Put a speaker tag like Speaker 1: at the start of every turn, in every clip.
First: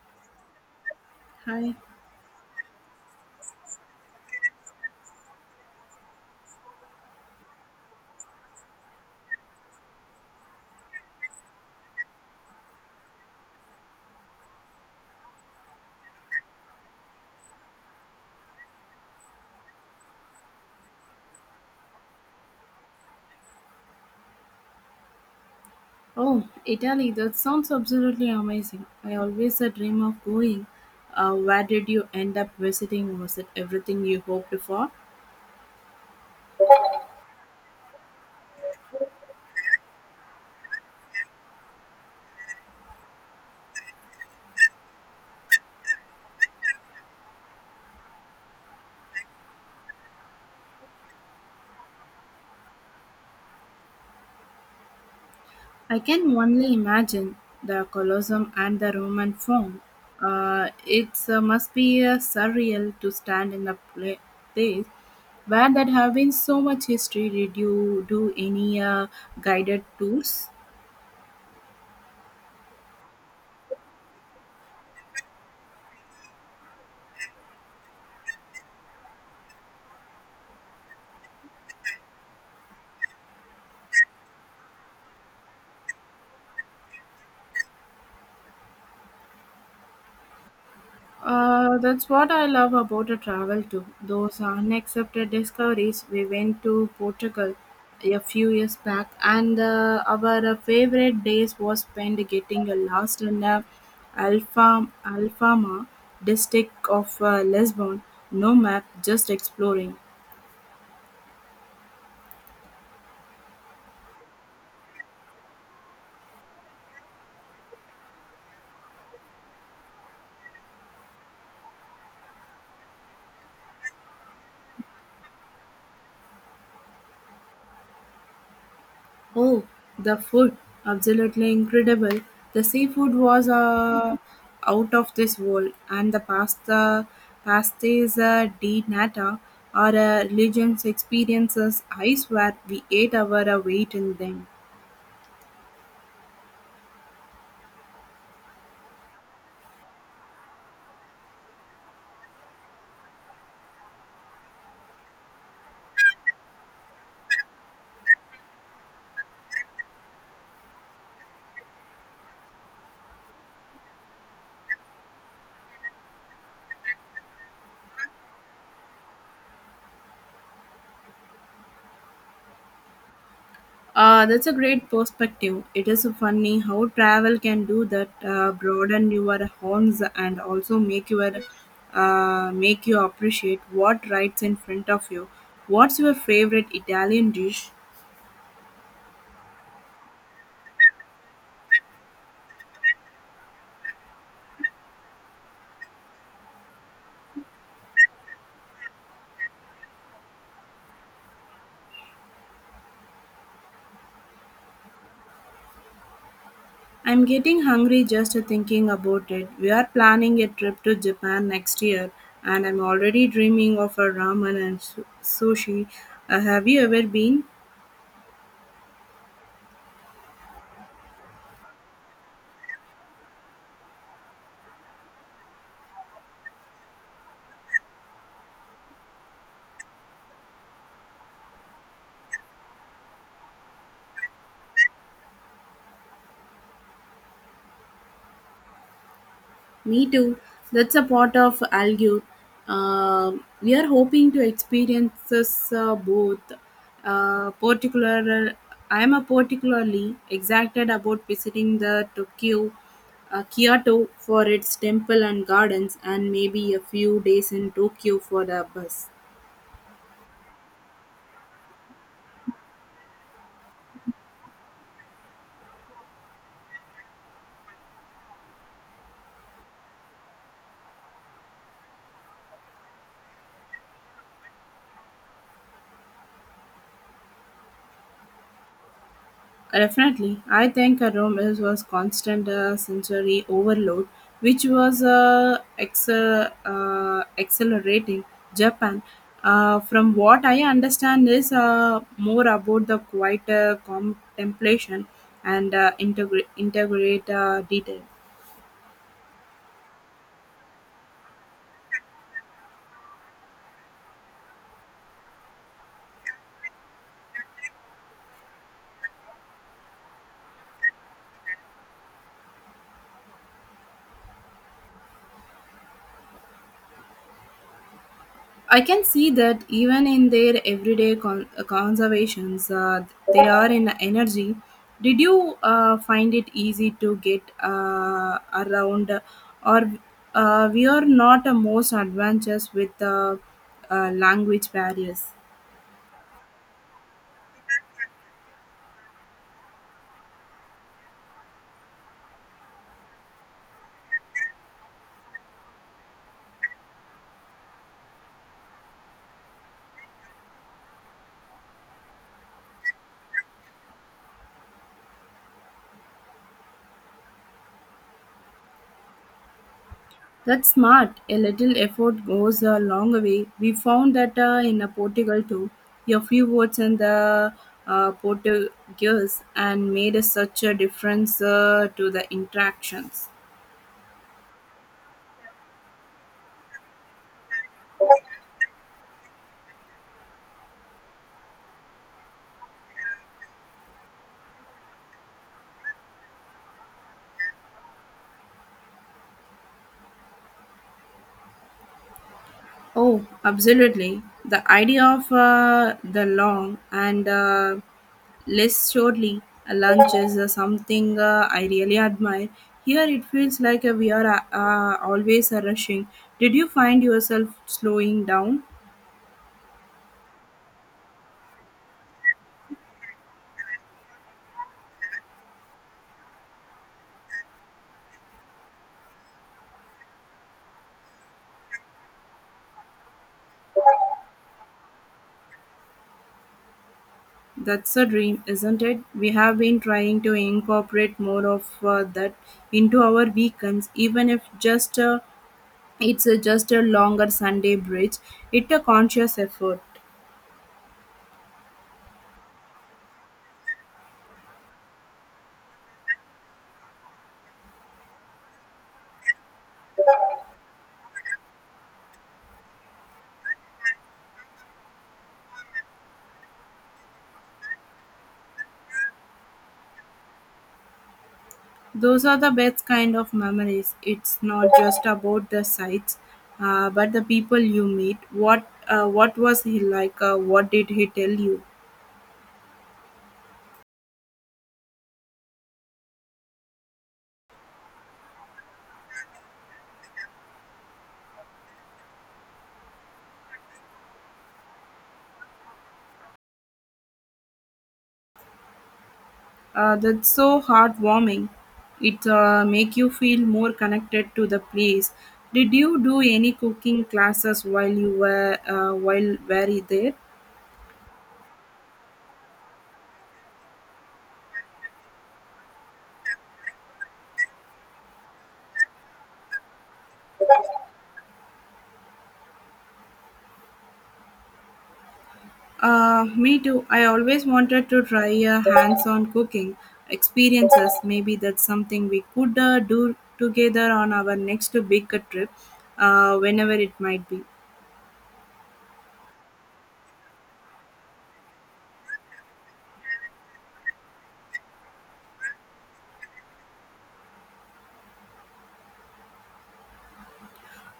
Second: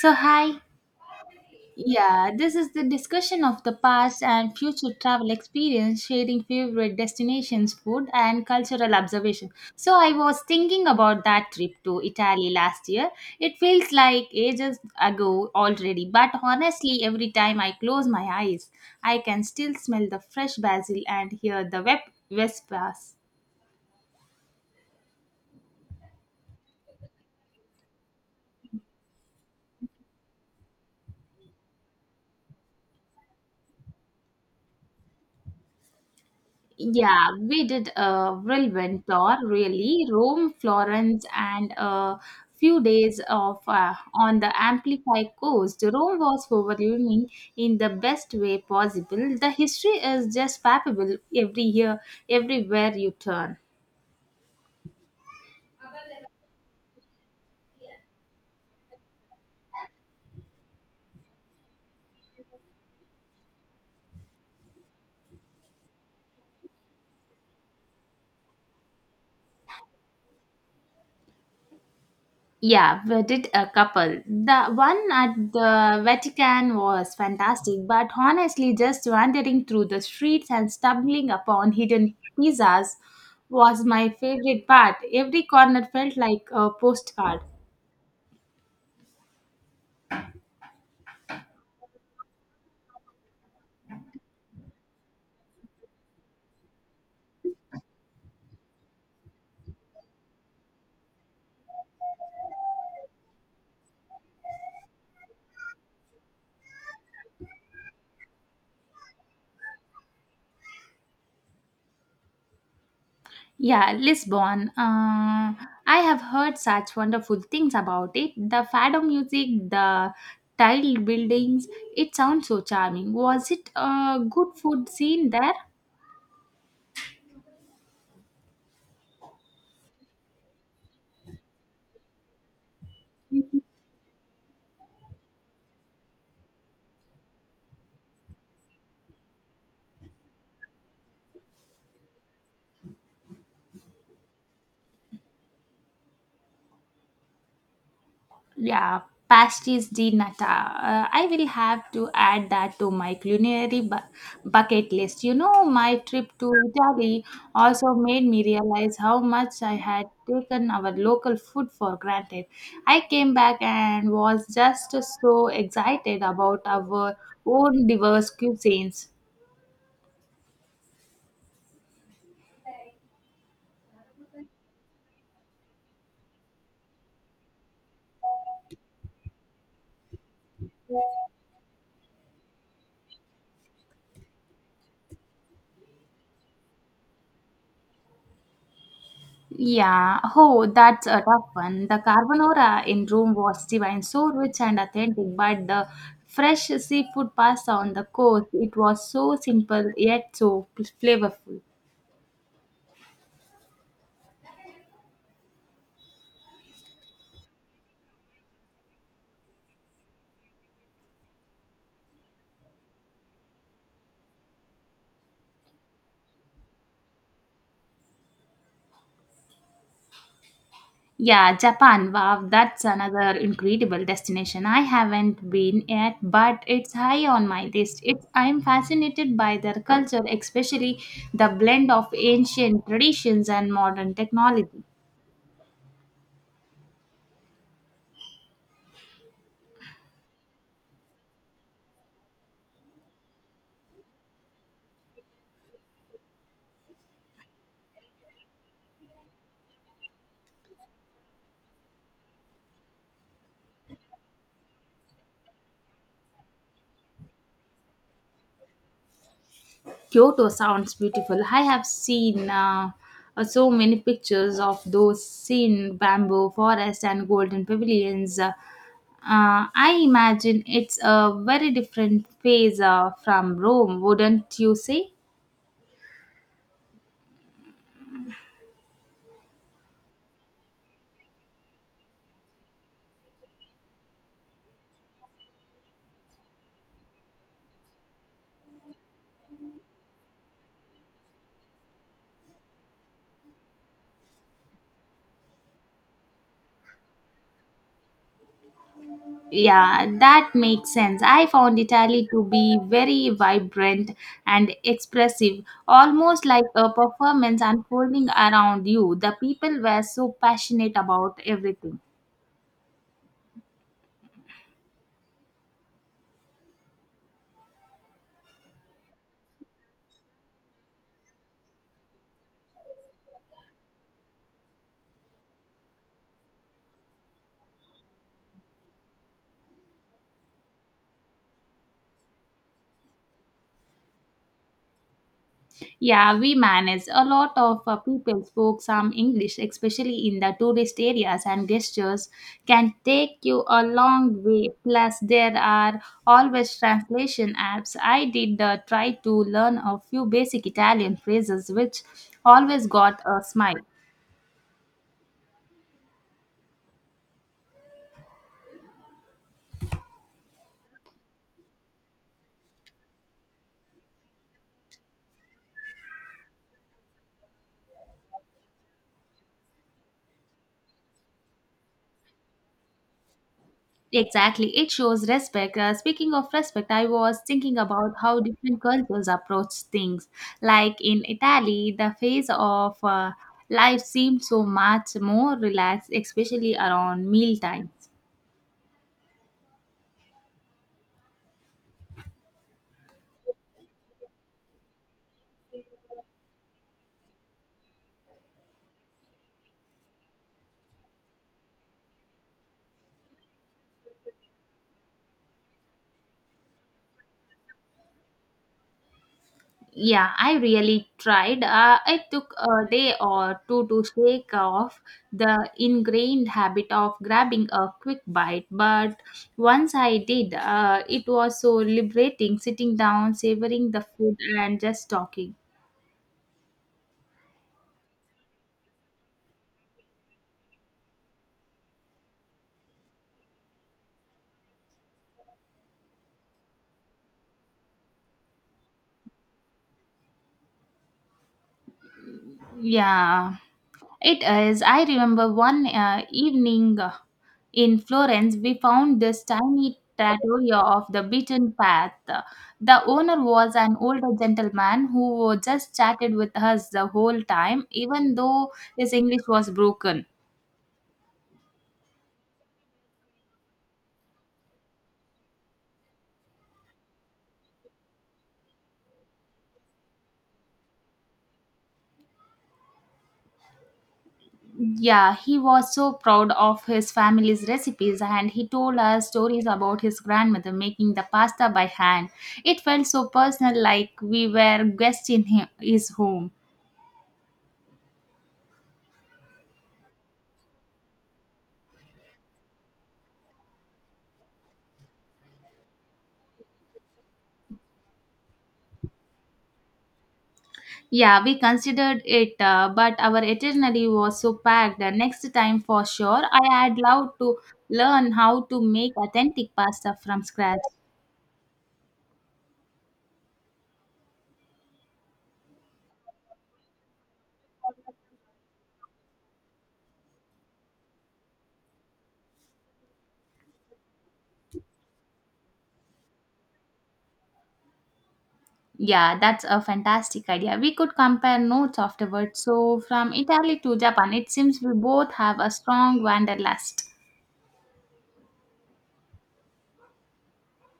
Speaker 1: So, hi.
Speaker 2: Hi.
Speaker 1: Yeah, this is the discussion of the past and future travel experience, sharing favorite destinations, food, and cultural observation. So, I was thinking about that trip to Italy last year. It feels like ages ago already, but honestly, every time I close my eyes, I can still smell the fresh basil and hear the vespers.
Speaker 2: Oh, Italy, that sounds absolutely amazing. I always a dream of going. Where did you end up visiting? Was it everything you hoped for?
Speaker 1: Yeah, we did a whirlwind tour, really. Rome, Florence, and a few days of on the Amplify coast. Rome was overwhelming in the best way possible. The history is just palpable every year, everywhere you turn.
Speaker 2: I can only imagine the Colosseum and the Roman Forum. It must be surreal to stand in a place where there have been so much history. Did you do any guided tours?
Speaker 1: Yeah, we did a couple. The one at the Vatican was fantastic, but honestly, just wandering through the streets and stumbling upon hidden pizzas was my favorite part. Every corner felt like a postcard.
Speaker 2: That's what I love about a travel too. Those unaccepted discoveries. We went to Portugal a few years back, and our favorite days was spent getting lost in the Alfama district of Lisbon. No map, just exploring.
Speaker 1: Yeah, Lisbon. I have heard such wonderful things about it. The fado music, the tiled buildings, it sounds so charming. Was it a good food scene there?
Speaker 2: Oh, the food, absolutely incredible. The seafood was out of this world, and the pastes di nata, are religions experiences. I swear we ate our weight in them.
Speaker 1: Yeah, pasties di nata. I will have to add that to my culinary bucket list. You know, my trip to Italy also made me realize how much I had taken our local food for granted. I came back and was just so excited about our own diverse cuisines.
Speaker 2: That's a great perspective. It is funny how travel can do that, broaden your horns and also make your make you appreciate what rides in front of you. What's your favorite Italian dish?
Speaker 1: Yeah, oh, that's a tough one. The carbonara in Rome was divine, so rich and authentic, but the fresh seafood pasta on the coast, it was so simple yet so flavorful.
Speaker 2: I'm getting hungry just thinking about it. We are planning a trip to Japan next year, and I'm already dreaming of a ramen and sushi. Have you ever been?
Speaker 1: Yeah, Japan, wow, that's another incredible destination. I haven't been yet, but it's high on my list. I'm fascinated by their culture, especially the blend of ancient traditions and modern technology.
Speaker 2: Me too. That's a part of Algue. We are hoping to experience this, both. Uh, particular, I am a particularly excited about visiting the Tokyo, Kyoto for its temple and gardens, and maybe a few days in Tokyo for the bus.
Speaker 1: Kyoto sounds beautiful. I have seen so many pictures of those seen bamboo forests and golden pavilions. I imagine it's a very different phase from Rome, wouldn't you say?
Speaker 2: Definitely. I think a room is was constant sensory overload, which was accelerating Japan. From what I understand, is more about the quiet contemplation and integrate detail.
Speaker 1: Yeah, that makes sense. I found Italy to be very vibrant and expressive, almost like a performance unfolding around you. The people were so passionate about everything.
Speaker 2: I can see that even in their everyday conservations, they are in energy. Did you find it easy to get around, or we are not most adventurous with language barriers?
Speaker 1: Yeah, we manage. A lot of people spoke some English, especially in the tourist areas, and gestures can take you a long way. Plus, there are always translation apps. I did try to learn a few basic Italian phrases, which always got a smile.
Speaker 2: That's smart. A little effort goes a long way. We found that in Portugal too. A few words in the Portuguese and made a, such a difference to the interactions.
Speaker 1: Exactly, it shows respect. Speaking of respect, I was thinking about how different cultures approach things. Like in Italy, the phase of life seemed so much more relaxed, especially around meal times.
Speaker 2: Oh, absolutely. The idea of the long and less shortly lunch is something I really admire. Here it feels like we are always rushing. Did you find yourself slowing down?
Speaker 1: Yeah, I really tried. It took a day or two to shake off the ingrained habit of grabbing a quick bite, but once I did, it was so liberating sitting down, savoring the food, and just talking.
Speaker 2: That's a dream, isn't it? We have been trying to incorporate more of that into our weekends, even if just it's just a longer Sunday bridge. It's a conscious effort.
Speaker 1: Yeah, it is. I remember one evening in Florence, we found this tiny trattoria of the beaten path. The owner was an older gentleman who just chatted with us the whole time, even though his English was broken.
Speaker 2: Those are the best kind of memories. It's not just about the sights, but the people you meet. What was he like? What did he tell you?
Speaker 1: Yeah, he was so proud of his family's recipes and he told us stories about his grandmother making the pasta by hand. It felt so personal, like we were guests in his home.
Speaker 2: That's so heartwarming. It make you feel more connected to the place. Did you do any cooking classes while you were while were you there?
Speaker 1: Yeah, we considered it, but our itinerary was so packed. Next time, for sure, I had loved to learn how to make authentic pasta from scratch.
Speaker 2: Me too. I always wanted to try a hands on cooking experiences. Maybe that's something we could do together on our next big trip, whenever it might be.
Speaker 1: Yeah, that's a fantastic idea. We could compare notes afterwards. So, from Italy to Japan, it seems we both have a strong wanderlust.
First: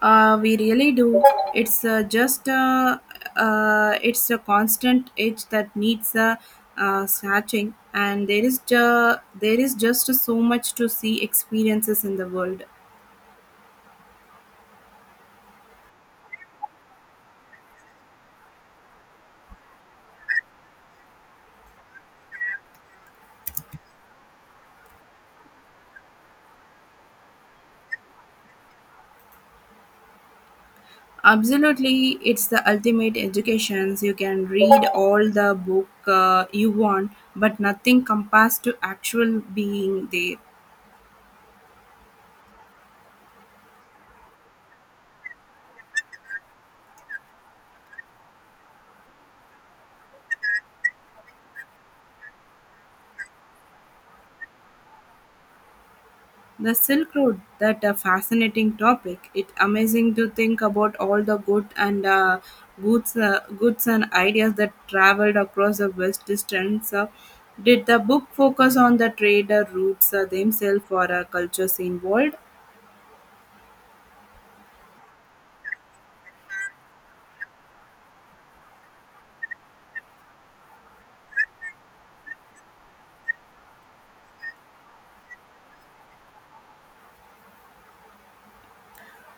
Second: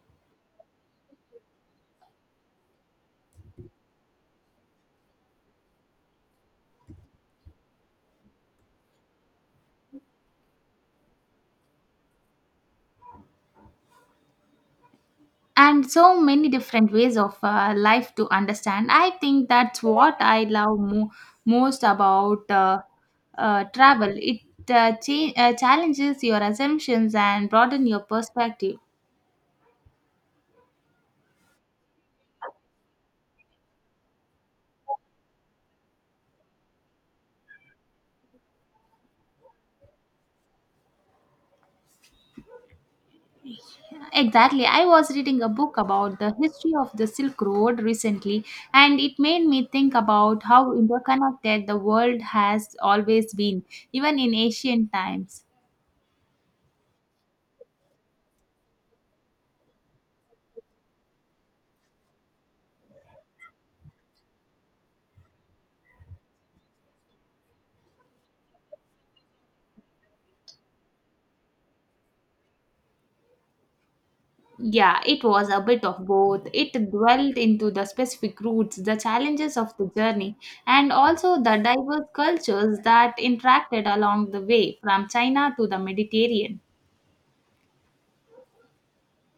Speaker 2: We really do. It's uh, just uh, it's a constant itch that needs a scratching, and there is just so much to see experiences in the world.
Speaker 1: And so many different ways of life to understand. I think that's what I love most about travel. It challenges your assumptions and broaden your perspective.
Speaker 2: Absolutely, it's the ultimate education. You can read all the book you want, but nothing compares to actual being there.
Speaker 1: Exactly. I was reading a book about the history of the Silk Road recently, and it made me think about how interconnected the world has always been, even in ancient times.
Speaker 2: The Silk Road, that a fascinating topic. It's amazing to think about all the goods and ideas that traveled across the vast distance. Did the book focus on the trader routes themselves or cultures involved?
Speaker 1: Yeah, it was a bit of both. It dwelled into the specific routes, the challenges of the journey, and also the diverse cultures that interacted along the way from China to the Mediterranean.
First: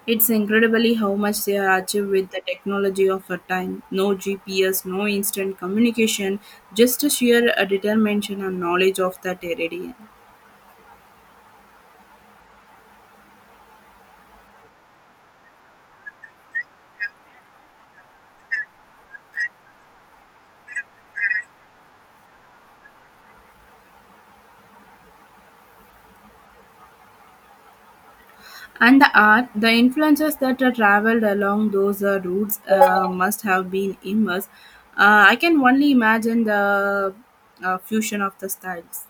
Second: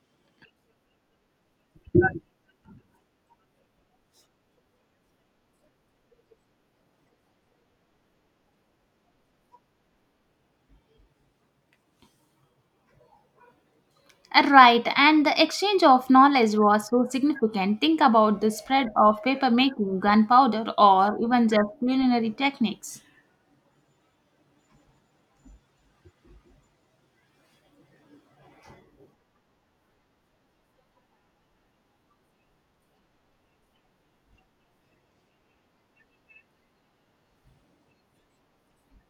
Speaker 2: It's incredibly how much they have achieved with the technology of our time. No GPS, no instant communication, just a sheer determination and knowledge of that area.
Speaker 1: Right, and the exchange of knowledge was so significant. Think about the spread of paper making, gunpowder, or even just culinary techniques.
Speaker 2: And the art, the influences that are traveled along those routes must have been immense. I can only imagine the fusion of the styles.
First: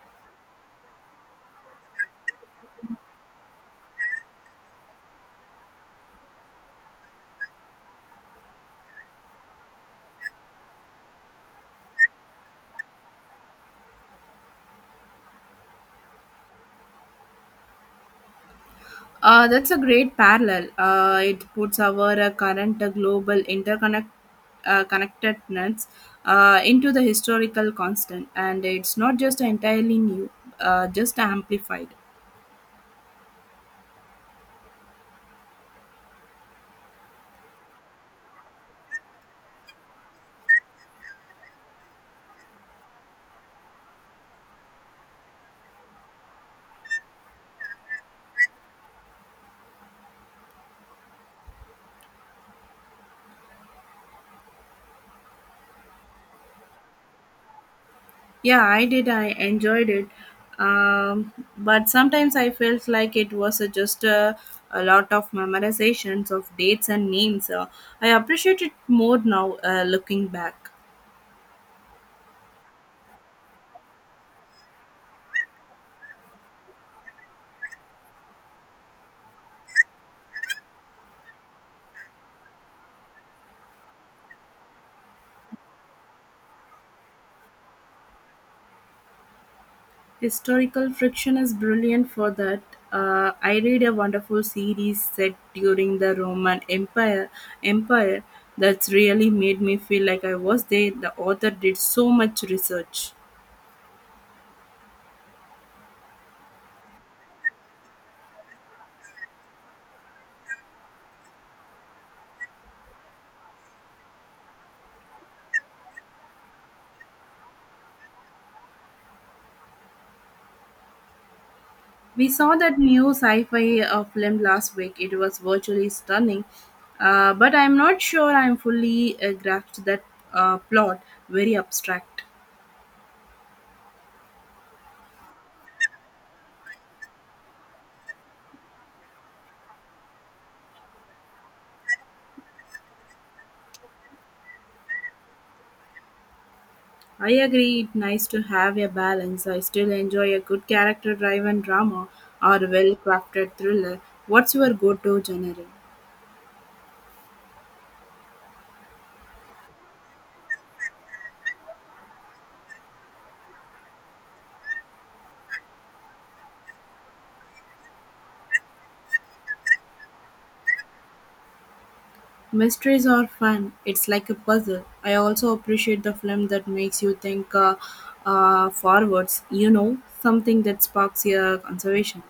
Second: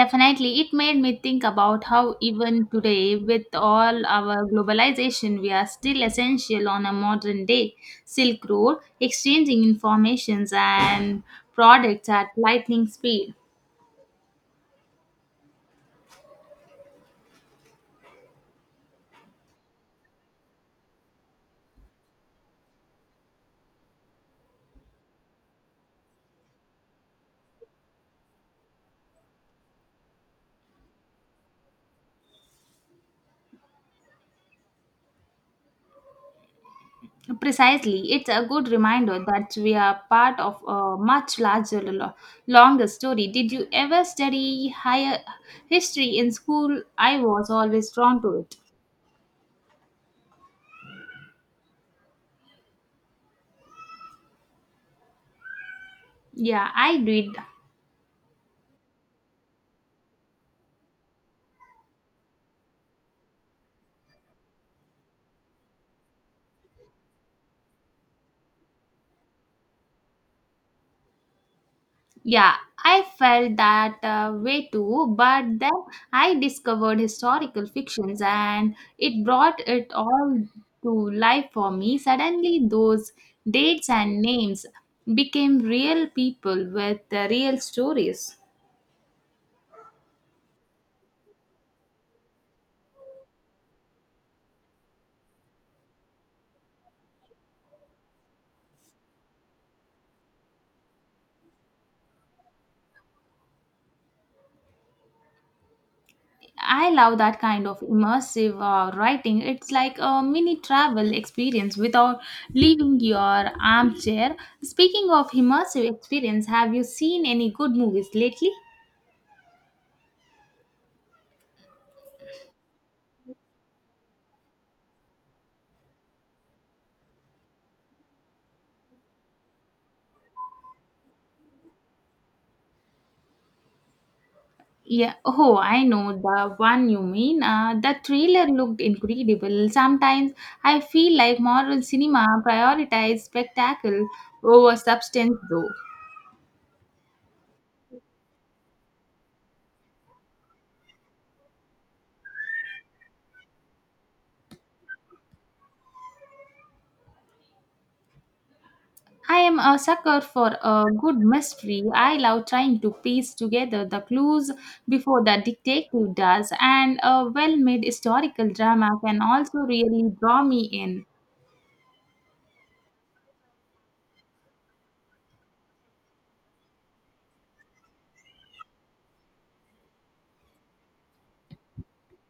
Speaker 1: Definitely, it made me think about how even today, with all our globalization, we are still essential on a modern day Silk Road, exchanging informations and products at lightning speed.
Speaker 2: That's a great parallel. It puts our current global interconnect connectedness into the historical constant, and it's not just entirely new, just amplified.
Speaker 1: Precisely, it's a good reminder that we are part of a much larger, longer story. Did you ever study higher history in school? I was always drawn to it. Yeah, I did.
Speaker 2: Yeah, I did. I enjoyed it, but sometimes I felt like it was just a lot of memorizations of dates and names. I appreciate it more now, looking back.
Speaker 1: Yeah, I felt that way too, but then I discovered historical fictions and it brought it all to life for me. Suddenly, those dates and names became real people with real stories.
Speaker 2: Historical fiction is brilliant for that. I read a wonderful series set during the Roman Empire that's really made me feel like I was there. The author did so much research.
Speaker 1: I love that kind of immersive writing. It's like a mini travel experience without leaving your armchair. Speaking of immersive experience, have you seen any good movies lately?
Speaker 2: We saw that new sci-fi film last week. It was virtually stunning, but I'm not sure I'm fully grasped that plot. Very abstract.
Speaker 1: Yeah, oh, I know the one you mean. The trailer looked incredible. Sometimes I feel like modern cinema prioritizes spectacle over substance, though.
Speaker 2: I agree it's nice to have a balance. I still enjoy a good character driven drama or a well crafted thriller. What's your go to genre?
Speaker 1: I am a sucker for a good mystery. I love trying to piece together the clues before the detective does, and a well made historical drama can also really draw me in.
Speaker 2: Mysteries are fun. It's like a puzzle. I also appreciate the film that makes you think forwards, you know, something that sparks your conservation.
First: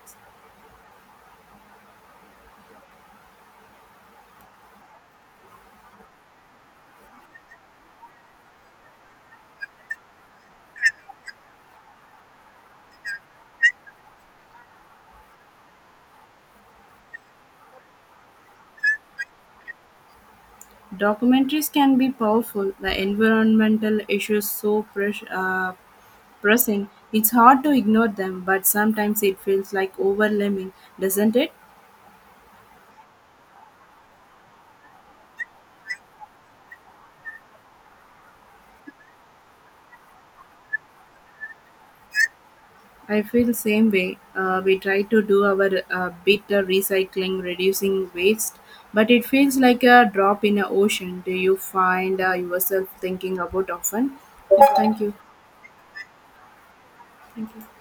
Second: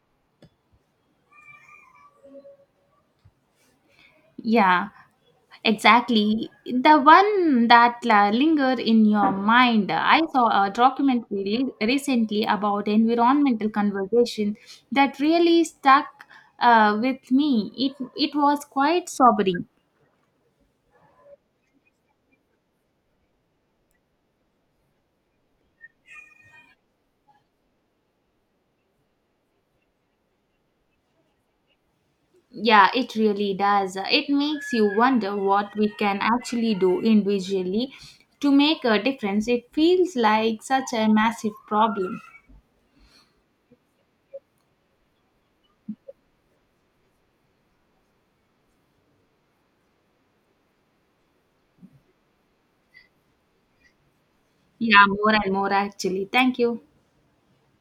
Speaker 1: Yeah, exactly. The one that lingered in your mind. I saw a documentary recently about environmental conversation that really stuck with me. It was quite sobering.
Speaker 2: Documentaries can be powerful. The environmental issues so pressing. It's hard to ignore them, but sometimes it feels like overwhelming, doesn't it?
Speaker 1: Yeah, it really does. It makes you wonder what we can actually do individually to make a difference. It feels like such a massive problem.
Speaker 2: I feel same way. We try to do our bit of recycling, reducing waste, but it feels like a drop in an ocean. Do you find yourself thinking about often? Yeah, thank
Speaker 1: Yeah,
Speaker 2: you.
Speaker 1: more and more actually. Thank you.
Speaker 2: Thank you.